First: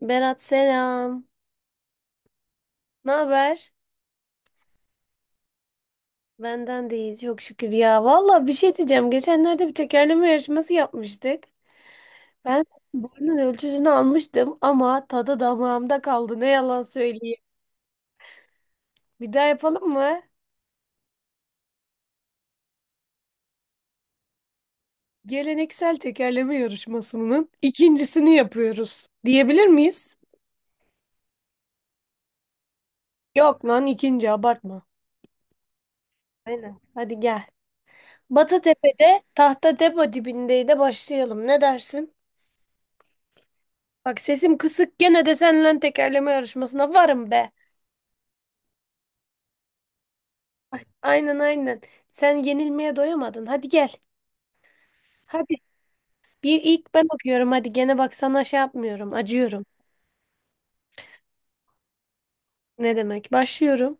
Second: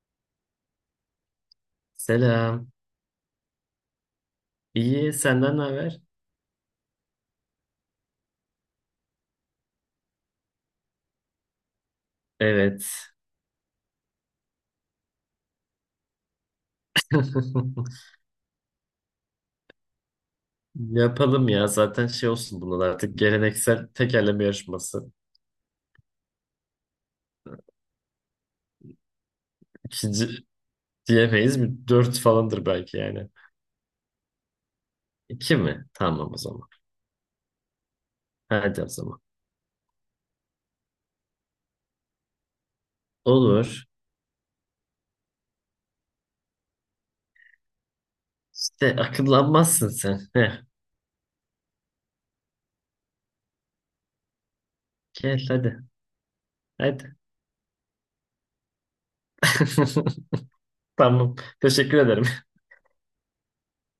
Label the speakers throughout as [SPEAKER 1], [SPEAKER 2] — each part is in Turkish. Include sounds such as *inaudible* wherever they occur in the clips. [SPEAKER 1] Berat selam.
[SPEAKER 2] Selam.
[SPEAKER 1] Ne haber?
[SPEAKER 2] İyi, senden ne haber?
[SPEAKER 1] Benden de iyi çok şükür ya. Valla bir şey diyeceğim. Geçenlerde bir tekerleme yarışması yapmıştık. Ben
[SPEAKER 2] Evet.
[SPEAKER 1] senin boyunun ölçüsünü almıştım ama tadı damağımda kaldı. Ne yalan söyleyeyim.
[SPEAKER 2] *laughs*
[SPEAKER 1] Bir daha yapalım mı?
[SPEAKER 2] Yapalım ya. Zaten şey olsun bunlar artık geleneksel tekerleme yarışması.
[SPEAKER 1] Geleneksel tekerleme yarışmasının ikincisini yapıyoruz. Diyebilir miyiz?
[SPEAKER 2] İkinci diyemeyiz. Bir dört falandır belki yani.
[SPEAKER 1] Yok lan ikinci abartma.
[SPEAKER 2] İki mi? Tamam o zaman.
[SPEAKER 1] Aynen. Hadi gel.
[SPEAKER 2] Hadi o zaman.
[SPEAKER 1] Batıtepe'de Tahta Depo dibindeydi başlayalım. Ne dersin?
[SPEAKER 2] Olur.
[SPEAKER 1] Bak sesim kısık gene de seninle tekerleme yarışmasına varım be.
[SPEAKER 2] İşte akıllanmazsın sen. Heh.
[SPEAKER 1] Ay, aynen aynen. Sen yenilmeye doyamadın. Hadi gel.
[SPEAKER 2] Gel
[SPEAKER 1] Hadi.
[SPEAKER 2] hadi.
[SPEAKER 1] Bir ilk ben
[SPEAKER 2] Hadi.
[SPEAKER 1] okuyorum. Hadi gene bak sana şey yapmıyorum. Acıyorum.
[SPEAKER 2] *laughs* Tamam. Teşekkür ederim.
[SPEAKER 1] Ne demek? Başlıyorum.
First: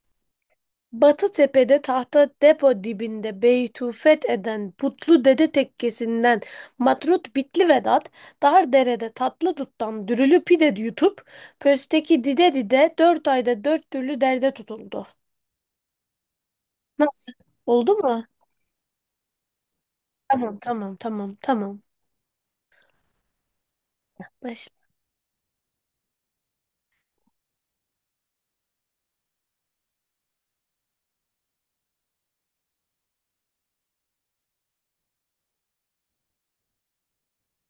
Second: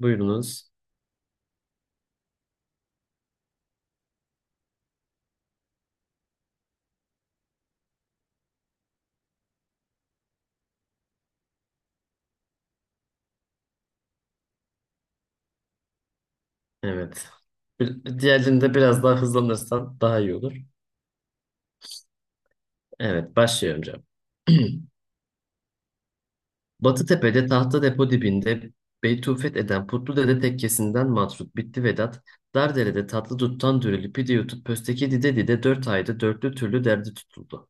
[SPEAKER 2] *laughs* Buyurunuz.
[SPEAKER 1] Batı tepede tahta depo dibinde beytufet eden putlu dede tekkesinden matrut bitli Vedat dar derede tatlı duttan dürülü pide yutup pösteki dide dide dört ayda dört türlü derde tutuldu.
[SPEAKER 2] Evet.
[SPEAKER 1] Nasıl? Oldu mu?
[SPEAKER 2] Diğerinde biraz daha hızlanırsan daha iyi olur.
[SPEAKER 1] Tamam tamam tamam tamam.
[SPEAKER 2] Evet, başlıyorum.
[SPEAKER 1] Başla.
[SPEAKER 2] Batıtepe'de tahta depo dibinde Beytufet eden Putlu Dede tekkesinden matrut bitti Vedat. Dardere'de tatlı duttan dürülü pide yutup pösteki dide dide dört ayda dörtlü türlü derdi tutuldu.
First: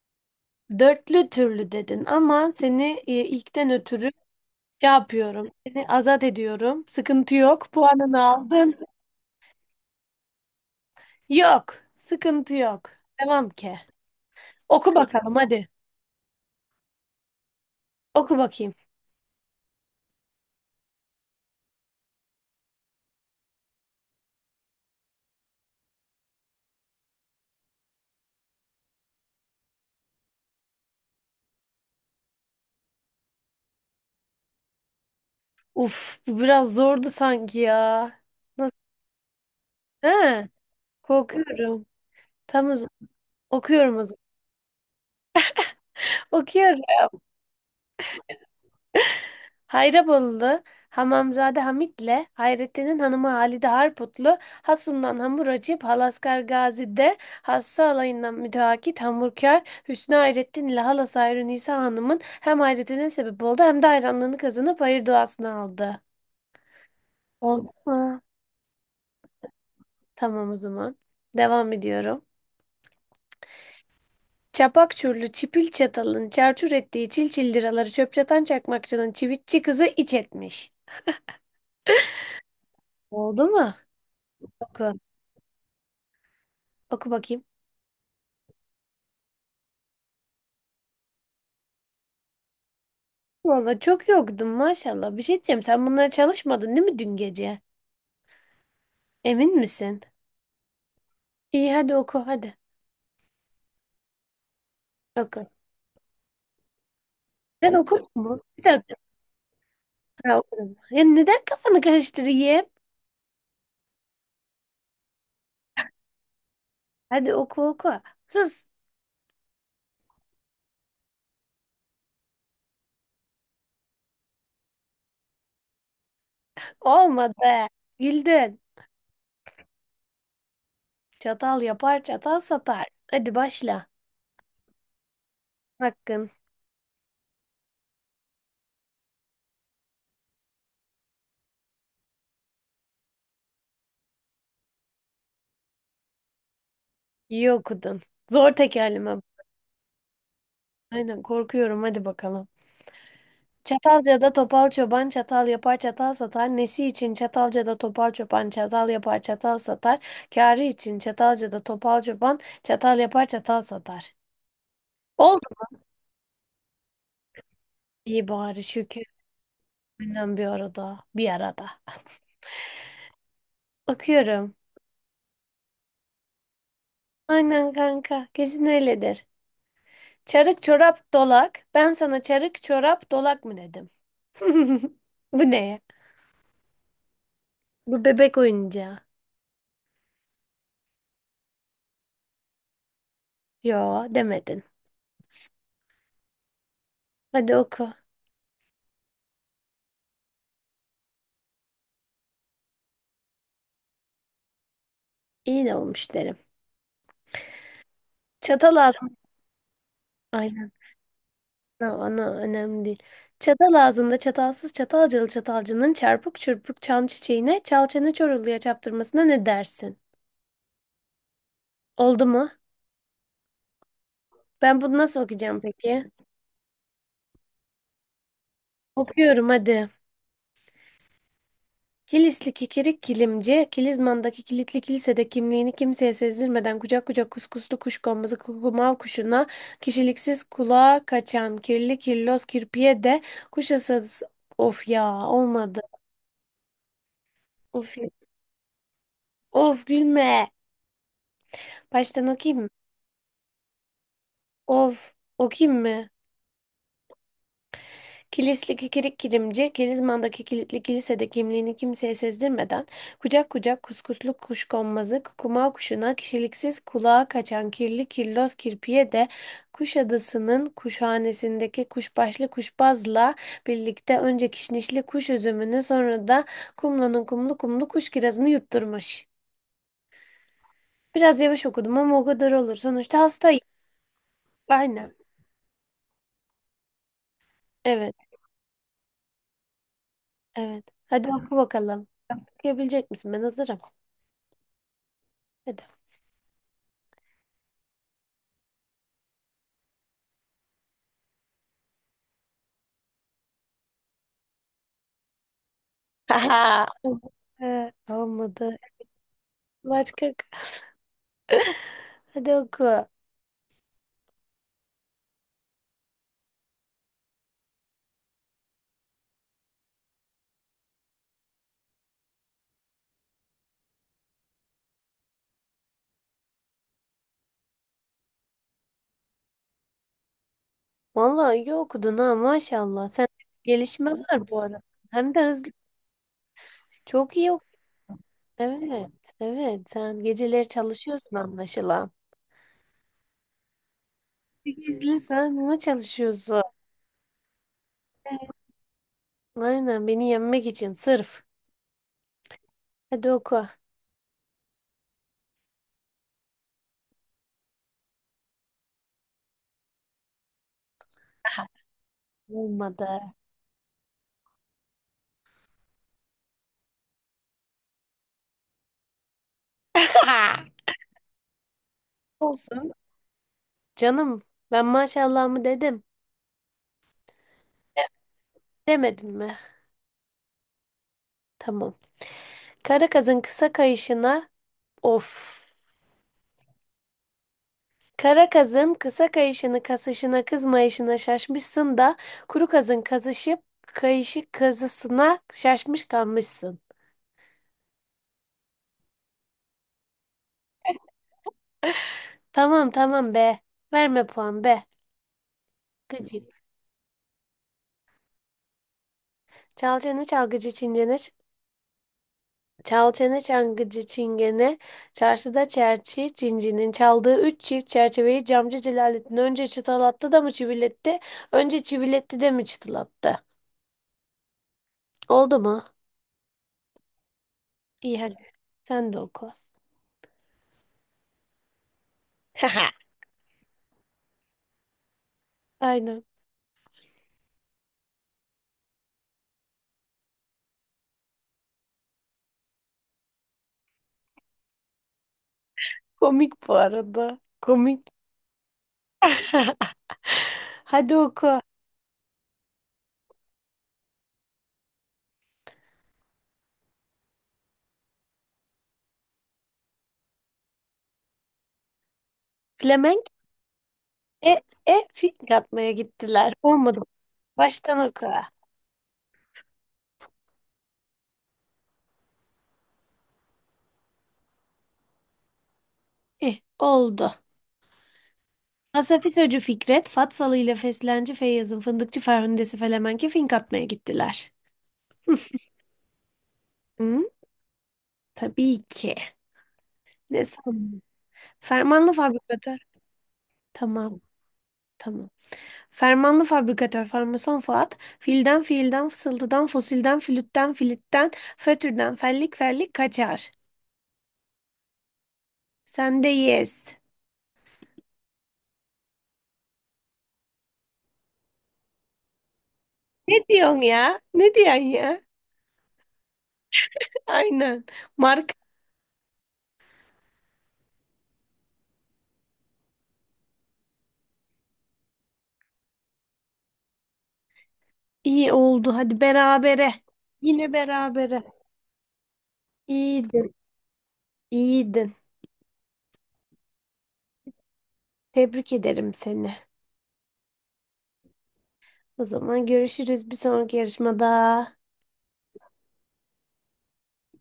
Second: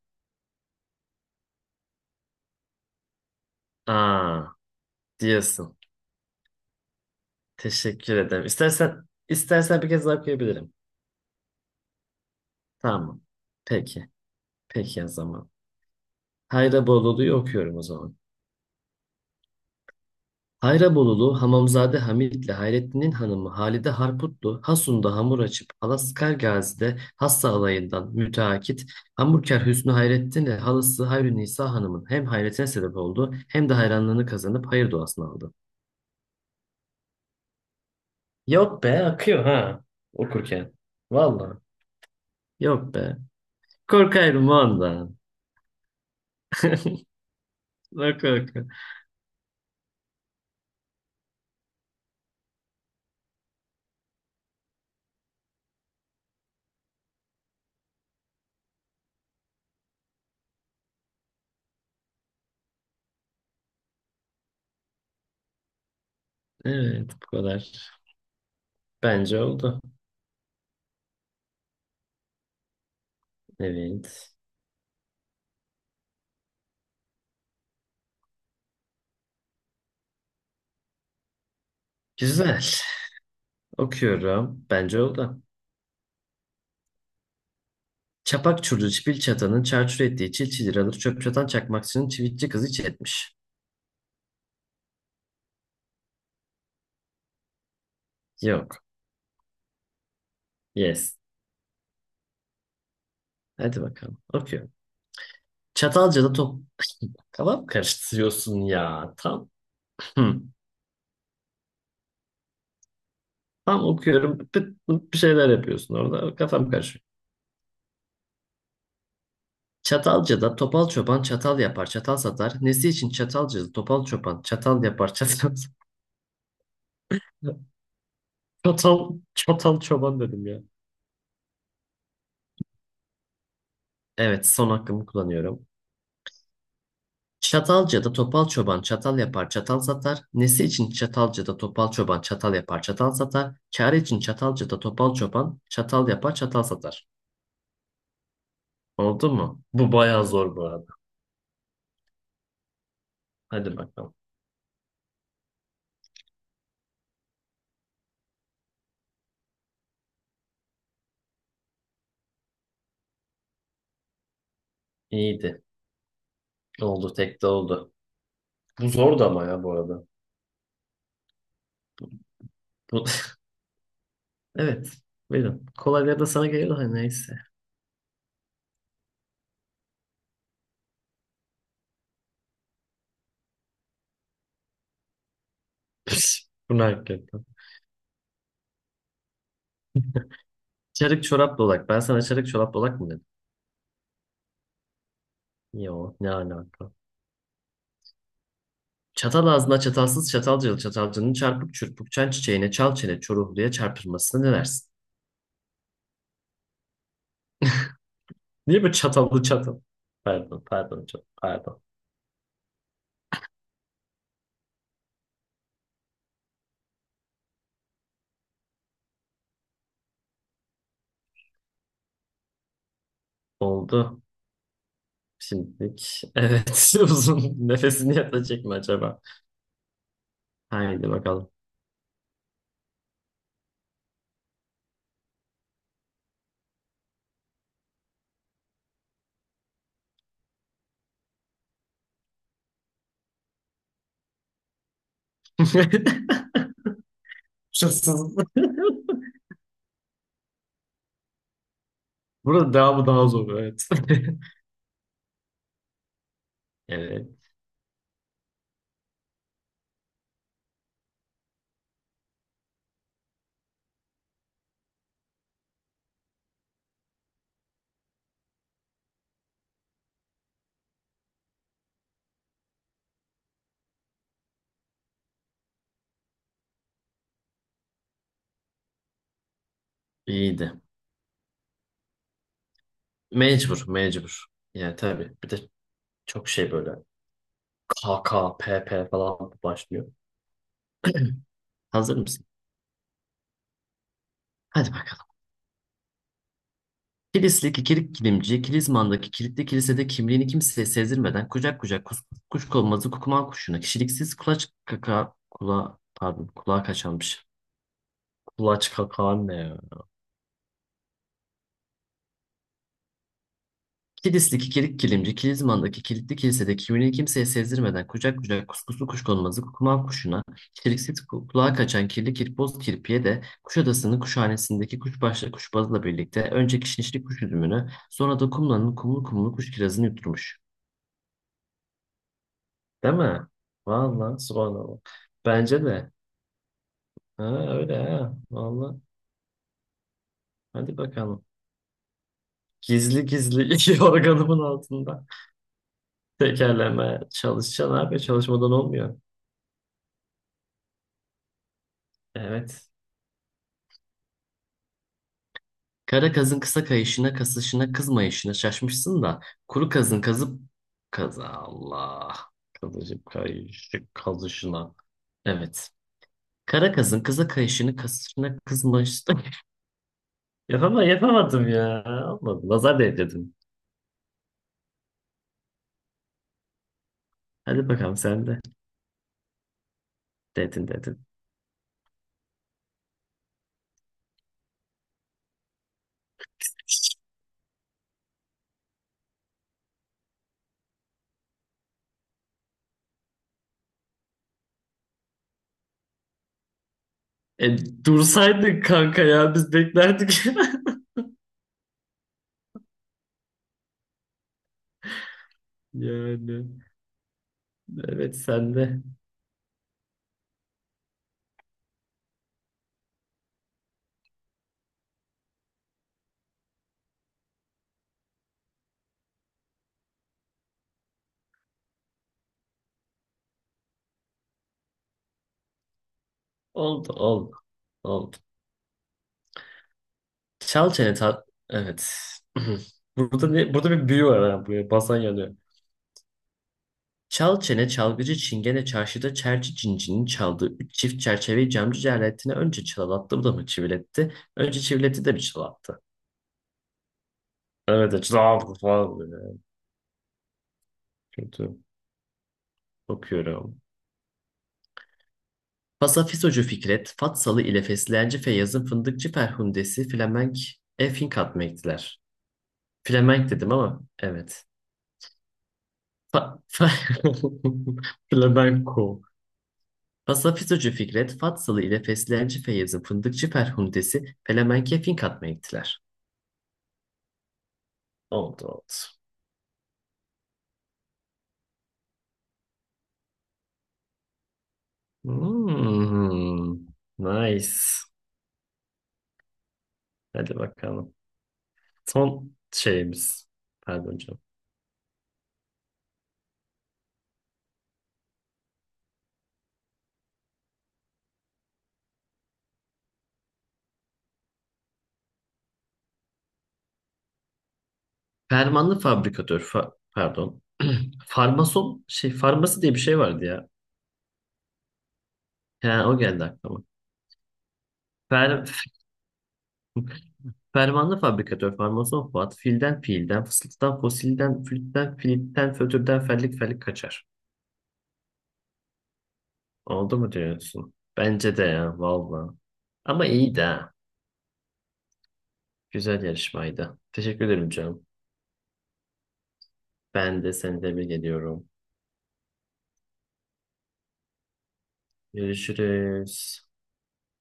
[SPEAKER 1] Dörtlü türlü dedin ama seni ilkten ötürü şey
[SPEAKER 2] Aa,
[SPEAKER 1] yapıyorum.
[SPEAKER 2] diyorsun.
[SPEAKER 1] Seni azat ediyorum. Sıkıntı yok.
[SPEAKER 2] Teşekkür
[SPEAKER 1] Puanını
[SPEAKER 2] ederim.
[SPEAKER 1] aldın.
[SPEAKER 2] İstersen bir kez daha okuyabilirim.
[SPEAKER 1] Yok. Sıkıntı yok.
[SPEAKER 2] Tamam.
[SPEAKER 1] Devam ki.
[SPEAKER 2] Peki.
[SPEAKER 1] Oku
[SPEAKER 2] Peki o
[SPEAKER 1] bakalım
[SPEAKER 2] zaman.
[SPEAKER 1] hadi.
[SPEAKER 2] Hayra Bolulu'yu okuyorum o zaman.
[SPEAKER 1] Oku bakayım.
[SPEAKER 2] Hayrabolulu Hamamzade Hamit'le Hayrettin'in hanımı Halide Harputlu, Hasun'da hamur açıp Alaskar Gazi'de hassa alayından müteakit hamburkar Hüsnü Hayrettin'le halası Hayrü Nisa Hanım'ın hem hayretine sebep oldu hem de hayranlığını kazanıp hayır duasını aldı.
[SPEAKER 1] Uf bu biraz zordu sanki ya. Nasıl?
[SPEAKER 2] Yok be, akıyor ha
[SPEAKER 1] He,
[SPEAKER 2] okurken. Valla
[SPEAKER 1] korkuyorum. Tamam o
[SPEAKER 2] yok
[SPEAKER 1] zaman.
[SPEAKER 2] be.
[SPEAKER 1] Okuyorum o zaman.
[SPEAKER 2] Korkarım ondan.
[SPEAKER 1] Okuyorum.
[SPEAKER 2] Bak bak.
[SPEAKER 1] Hayrabolulu, Hamamzade Hamit'le Hayrettin'in hanımı Halide Harputlu, Hasun'dan hamur açıp Halaskar Gazi'de hassa alayından müteakit hamurkar Hüsnü Hayrettin ile halası Hayru Nisa Hanım'ın hem hayretine sebep oldu hem de hayranlığını kazanıp hayır duasını aldı.
[SPEAKER 2] Evet, bu
[SPEAKER 1] Oldu
[SPEAKER 2] kadar.
[SPEAKER 1] mu?
[SPEAKER 2] Bence oldu.
[SPEAKER 1] Tamam o zaman. Devam ediyorum.
[SPEAKER 2] Evet.
[SPEAKER 1] Çapak çurlu çipil çatalın çarçur ettiği çil çil liraları çöp çatan çakmakçının çivitçi kızı iç etmiş.
[SPEAKER 2] Güzel.
[SPEAKER 1] Oldu mu?
[SPEAKER 2] Okuyorum.
[SPEAKER 1] Oku.
[SPEAKER 2] Bence oldu.
[SPEAKER 1] Oku bakayım.
[SPEAKER 2] Çapak çurdu çipil çatanın çarçur ettiği çil çil alır çöp çatan çakmakçının çivitçi kızı hiç etmiş.
[SPEAKER 1] Valla çok yoktum maşallah. Bir şey diyeceğim. Sen bunlara çalışmadın değil mi dün gece?
[SPEAKER 2] Yok.
[SPEAKER 1] Emin misin?
[SPEAKER 2] Yes.
[SPEAKER 1] İyi hadi oku hadi.
[SPEAKER 2] Hadi bakalım. Okuyorum.
[SPEAKER 1] Oku.
[SPEAKER 2] Çatalca'da top... *laughs* Kafam
[SPEAKER 1] Ben okudum mu?
[SPEAKER 2] karıştırıyorsun
[SPEAKER 1] Bir dakika.
[SPEAKER 2] ya. Tam. Hı.
[SPEAKER 1] Ha, okudum. Ya neden kafanı karıştırayım?
[SPEAKER 2] Tam okuyorum. Pıt pıt bir şeyler yapıyorsun orada. Kafam karışıyor.
[SPEAKER 1] Hadi oku oku. Sus.
[SPEAKER 2] Çatalca'da topal çoban çatal yapar çatal satar. Nesi için Çatalca'da topal çoban çatal yapar çatal satar.
[SPEAKER 1] Olmadı.
[SPEAKER 2] *laughs*
[SPEAKER 1] Güldün.
[SPEAKER 2] Çatal, çatal çoban dedim ya.
[SPEAKER 1] Çatal yapar çatal satar. Hadi başla.
[SPEAKER 2] Evet, son hakkımı kullanıyorum.
[SPEAKER 1] Hakkın.
[SPEAKER 2] Çatalca'da topal çoban çatal yapar çatal satar. Nesi için Çatalca'da topal çoban çatal yapar çatal satar. Çare için Çatalca'da topal çoban çatal yapar çatal satar.
[SPEAKER 1] İyi okudun. Zor tekerleme.
[SPEAKER 2] Oldu mu? Bu bayağı zor bu arada.
[SPEAKER 1] Aynen korkuyorum. Hadi bakalım.
[SPEAKER 2] Hadi bakalım.
[SPEAKER 1] Çatalca'da topal çoban çatal yapar çatal satar. Nesi için Çatalca'da topal çoban çatal yapar çatal satar. Kârı için Çatalca'da topal çoban çatal yapar çatal satar. Oldu
[SPEAKER 2] İyiydi.
[SPEAKER 1] mu?
[SPEAKER 2] Oldu, tek de oldu.
[SPEAKER 1] İyi bari
[SPEAKER 2] Bu
[SPEAKER 1] şükür.
[SPEAKER 2] zordu ama ya bu arada.
[SPEAKER 1] Aynen bir arada. Bir arada.
[SPEAKER 2] Bu... *laughs*
[SPEAKER 1] Bakıyorum.
[SPEAKER 2] Evet. Buyurun. Kolayları da sana geliyor da neyse.
[SPEAKER 1] Aynen kanka. Kesin öyledir. Çarık çorap dolak. Ben sana çarık çorap dolak mı dedim? *laughs* Bu ne ya?
[SPEAKER 2] *laughs* Bu ne hakikaten.
[SPEAKER 1] Bu bebek oyuncağı.
[SPEAKER 2] Çarık çorap dolak. Ben sana çarık çorap dolak mı dedim?
[SPEAKER 1] Yo demedin.
[SPEAKER 2] Yo, ne alaka.
[SPEAKER 1] Hadi oku.
[SPEAKER 2] Çatal ağzına çatalsız çatalcılı çatalcının çarpık çırpık çan çiçeğine çal çene çoruhluya çarpılmasına ne dersin?
[SPEAKER 1] İyi de olmuş derim. Çatal
[SPEAKER 2] Niye böyle
[SPEAKER 1] ağzı.
[SPEAKER 2] çatallı çatal? Pardon,
[SPEAKER 1] Aynen.
[SPEAKER 2] pardon, çok pardon.
[SPEAKER 1] Ana, ana önemli değil. Çatal ağzında çatalsız çatalcılı çatalcının çarpık çırpık çan çiçeğine çal çene çoruluya çaptırmasına ne dersin? Oldu mu?
[SPEAKER 2] Oldu.
[SPEAKER 1] Ben bunu nasıl okuyacağım peki?
[SPEAKER 2] Şimdilik. Evet, *laughs* uzun nefesini yatacak mı acaba?
[SPEAKER 1] Okuyorum hadi.
[SPEAKER 2] Haydi bakalım.
[SPEAKER 1] Kilisli kikirik kilimci, Kilizman'daki kilitli kilisede kimliğini kimseye sezdirmeden kucak kucak kuskuslu kuşkonmazı kukumav kuşuna, kişiliksiz kulağa kaçan kirli kirloz kirpiye de kuşasız... Of ya olmadı.
[SPEAKER 2] *laughs*
[SPEAKER 1] Of,
[SPEAKER 2] Şanssız.
[SPEAKER 1] of gülme. Baştan okuyayım mı?
[SPEAKER 2] Burada devamı daha zor, evet. *laughs*
[SPEAKER 1] Of, o kim mi?
[SPEAKER 2] Evet,
[SPEAKER 1] Kilisli kikirik kilimci, Kilizman'daki kilitli kilisede kimliğini kimseye sezdirmeden, kucak kucak kuskuslu kuşkonmazı, kukuma kuşuna, kişiliksiz kulağa kaçan kirli kirloz kirpiye de Kuşadası'nın kuşhanesindeki kuşbaşlı kuşbazla birlikte önce kişnişli kuş üzümünü sonra da kumlanın kumlu kumlu kuş kirazını yutturmuş.
[SPEAKER 2] iyiydi.
[SPEAKER 1] Biraz yavaş okudum ama o kadar olur. Sonuçta hastayım.
[SPEAKER 2] Mecbur, mecbur. Yani
[SPEAKER 1] Aynen.
[SPEAKER 2] tabii. Bir de çok şey böyle
[SPEAKER 1] Evet,
[SPEAKER 2] K K P P falan başlıyor.
[SPEAKER 1] evet. Hadi oku bakalım.
[SPEAKER 2] Hazır mısın?
[SPEAKER 1] Okuyabilecek misin? Ben hazırım.
[SPEAKER 2] Hadi bakalım.
[SPEAKER 1] Hadi.
[SPEAKER 2] Kilislik ikilik kilimci, Kilizman'daki kilitli kilisede kimliğini kimseye sezdirmeden kucak kucak kus, kuşkonmazı kukuman kuşuna kişiliksiz kulaç kaka kula, pardon, kulağa
[SPEAKER 1] *laughs* Haha.
[SPEAKER 2] kaçanmış.
[SPEAKER 1] Olmadı.
[SPEAKER 2] Kulaç kaka ne ya?
[SPEAKER 1] Başka. *laughs* Hadi oku.
[SPEAKER 2] Kilislik ikilik kilimci, Kilizman'daki kilitli kilisede kimliğini kimseye sezdirmeden kucak kucak kuskuslu kuşkonmazı kukuman kuşuna kişiliksiz kulağa kaçan kirli kirpoz kirpiye de Kuşadası'nın kuşhanesindeki kuşbaşlı kuşbazla birlikte önce kişnişli kuş üzümünü sonra da kumlanın kumlu kumlu kuş kirazını yutturmuş.
[SPEAKER 1] Vallahi iyi okudun ha maşallah.
[SPEAKER 2] Değil
[SPEAKER 1] Sen
[SPEAKER 2] mi?
[SPEAKER 1] gelişme
[SPEAKER 2] Vallahi
[SPEAKER 1] var bu arada.
[SPEAKER 2] subhanallah.
[SPEAKER 1] Hem de hızlı.
[SPEAKER 2] Bence de.
[SPEAKER 1] Çok
[SPEAKER 2] Ha,
[SPEAKER 1] iyi okudun.
[SPEAKER 2] öyle ha. Vallahi.
[SPEAKER 1] Evet. Evet. Sen geceleri
[SPEAKER 2] Hadi
[SPEAKER 1] çalışıyorsun
[SPEAKER 2] bakalım.
[SPEAKER 1] anlaşılan.
[SPEAKER 2] Gizli gizli *laughs* yorganımın
[SPEAKER 1] Bir Gizli
[SPEAKER 2] altında.
[SPEAKER 1] sen buna çalışıyorsun.
[SPEAKER 2] Tekerleme çalışacaksın abi.
[SPEAKER 1] Evet.
[SPEAKER 2] Çalışmadan olmuyor.
[SPEAKER 1] Aynen beni yenmek için sırf.
[SPEAKER 2] Evet.
[SPEAKER 1] Hadi oku.
[SPEAKER 2] Kara kazın kısa kayışına, kasışına, kızmayışına şaşmışsın da. Kuru kazın kazıp... kazı Allah.
[SPEAKER 1] Olmadı.
[SPEAKER 2] Kazıcıp kayışı, kazışına. Evet. Kara kazın kısa kayışını, kasışına, kızmayışına. *laughs*
[SPEAKER 1] *laughs*
[SPEAKER 2] Yapamadım ya. Olmadı.
[SPEAKER 1] Olsun.
[SPEAKER 2] Nazar değdirdim.
[SPEAKER 1] Canım ben maşallah mı dedim.
[SPEAKER 2] Hadi bakalım sen de.
[SPEAKER 1] Demedim mi?
[SPEAKER 2] Dedin dedin.
[SPEAKER 1] Tamam. Kara kızın kısa kayışına. Of. Kara kazın kısa kayışını kasışına kızmayışına şaşmışsın da kuru kazın kazışıp kayışı kazısına şaşmış kalmışsın.
[SPEAKER 2] E, dursaydın kanka ya, biz beklerdik. *laughs*
[SPEAKER 1] Tamam tamam be. Verme puan be. Gıcık.
[SPEAKER 2] Yani evet, sen de.
[SPEAKER 1] Çal çene çalgıcı çingene ç- Çal çene çalgıcı çingene çarşıda çerçi cincinin çaldığı üç çift çerçeveyi camcı Celalettin önce çıtalattı da mı çiviletti? Önce çiviletti de mi çıtalattı? Oldu mu?
[SPEAKER 2] Oldu oldu.
[SPEAKER 1] İyi
[SPEAKER 2] Oldu.
[SPEAKER 1] hadi sen de oku.
[SPEAKER 2] Çal çene tat. Evet.
[SPEAKER 1] *laughs*
[SPEAKER 2] *clears throat* Burada bir büyü var ha, buraya basan yanıyor.
[SPEAKER 1] Aynen.
[SPEAKER 2] Çal çene çalgıcı çingene çarşıda çerçi cincinin çaldığı üç çift çerçeveyi camcı cerretine önce çalalattı bu da mı çiviletti? Önce çiviletti de mi çalattı?
[SPEAKER 1] Komik bu arada. Komik.
[SPEAKER 2] Evet, çalattı falan böyle.
[SPEAKER 1] *laughs* Hadi oku.
[SPEAKER 2] Kötü. Okuyorum. Pasafisocu Fikret, Fatsalı ile Fesleğenci Feyyaz'ın Fındıkçı Ferhundesi Flemenk Finkat mı?
[SPEAKER 1] Flemenk
[SPEAKER 2] Flemenk dedim ama
[SPEAKER 1] e,
[SPEAKER 2] evet.
[SPEAKER 1] fil atmaya
[SPEAKER 2] Fa
[SPEAKER 1] gittiler.
[SPEAKER 2] fa
[SPEAKER 1] Olmadı. Baştan oku.
[SPEAKER 2] *laughs* Flamenco. Pasafisocu Fikret, Fatsalı ile Fesleğenci Feyyaz'ın Fındıkçı Ferhundesi Flemenk'e Finkat mı?
[SPEAKER 1] Eh, oldu.
[SPEAKER 2] Oldu oldu.
[SPEAKER 1] Hasafisocu Fikret, Fatsalı ile Feslenci Feyyaz'ın fındıkçı Ferhundesi Felemenk'e fink atmaya gittiler.
[SPEAKER 2] Hmm,
[SPEAKER 1] Hı?
[SPEAKER 2] nice.
[SPEAKER 1] Tabii ki. Ne
[SPEAKER 2] Hadi
[SPEAKER 1] sandın?
[SPEAKER 2] bakalım.
[SPEAKER 1] Fermanlı
[SPEAKER 2] Son
[SPEAKER 1] fabrikatör.
[SPEAKER 2] şeyimiz. Pardon
[SPEAKER 1] Tamam.
[SPEAKER 2] canım.
[SPEAKER 1] Tamam. Fermanlı fabrikatör farmason Fuat, filden fiilden fısıltıdan fosilden flütten filitten fötürden fellik fellik kaçar. Sen de yes.
[SPEAKER 2] Fermanlı fabrikatör pardon. *clears throat* Farmason şey, farması diye bir şey
[SPEAKER 1] Ne
[SPEAKER 2] vardı ya.
[SPEAKER 1] diyorsun ya? Ne diyorsun ya?
[SPEAKER 2] He, o geldi aklıma.
[SPEAKER 1] *laughs* Aynen. Mark
[SPEAKER 2] Fer, fermanlı fabrikatör, farmason Fuat, filden fiilden, fısıltıdan fosilden, flütten, filitten, fötürden, fellik fellik kaçar.
[SPEAKER 1] iyi oldu. Hadi berabere.
[SPEAKER 2] Oldu mu
[SPEAKER 1] Yine
[SPEAKER 2] diyorsun?
[SPEAKER 1] berabere.
[SPEAKER 2] Bence de ya, valla. Ama
[SPEAKER 1] İyiydin.
[SPEAKER 2] iyiydi ha.
[SPEAKER 1] İyiydin.
[SPEAKER 2] Güzel yarışmaydı. Teşekkür ederim canım.
[SPEAKER 1] Tebrik ederim seni.
[SPEAKER 2] Ben de seni tebrik ediyorum.
[SPEAKER 1] O zaman görüşürüz bir sonraki yarışmada.
[SPEAKER 2] Görüşürüz.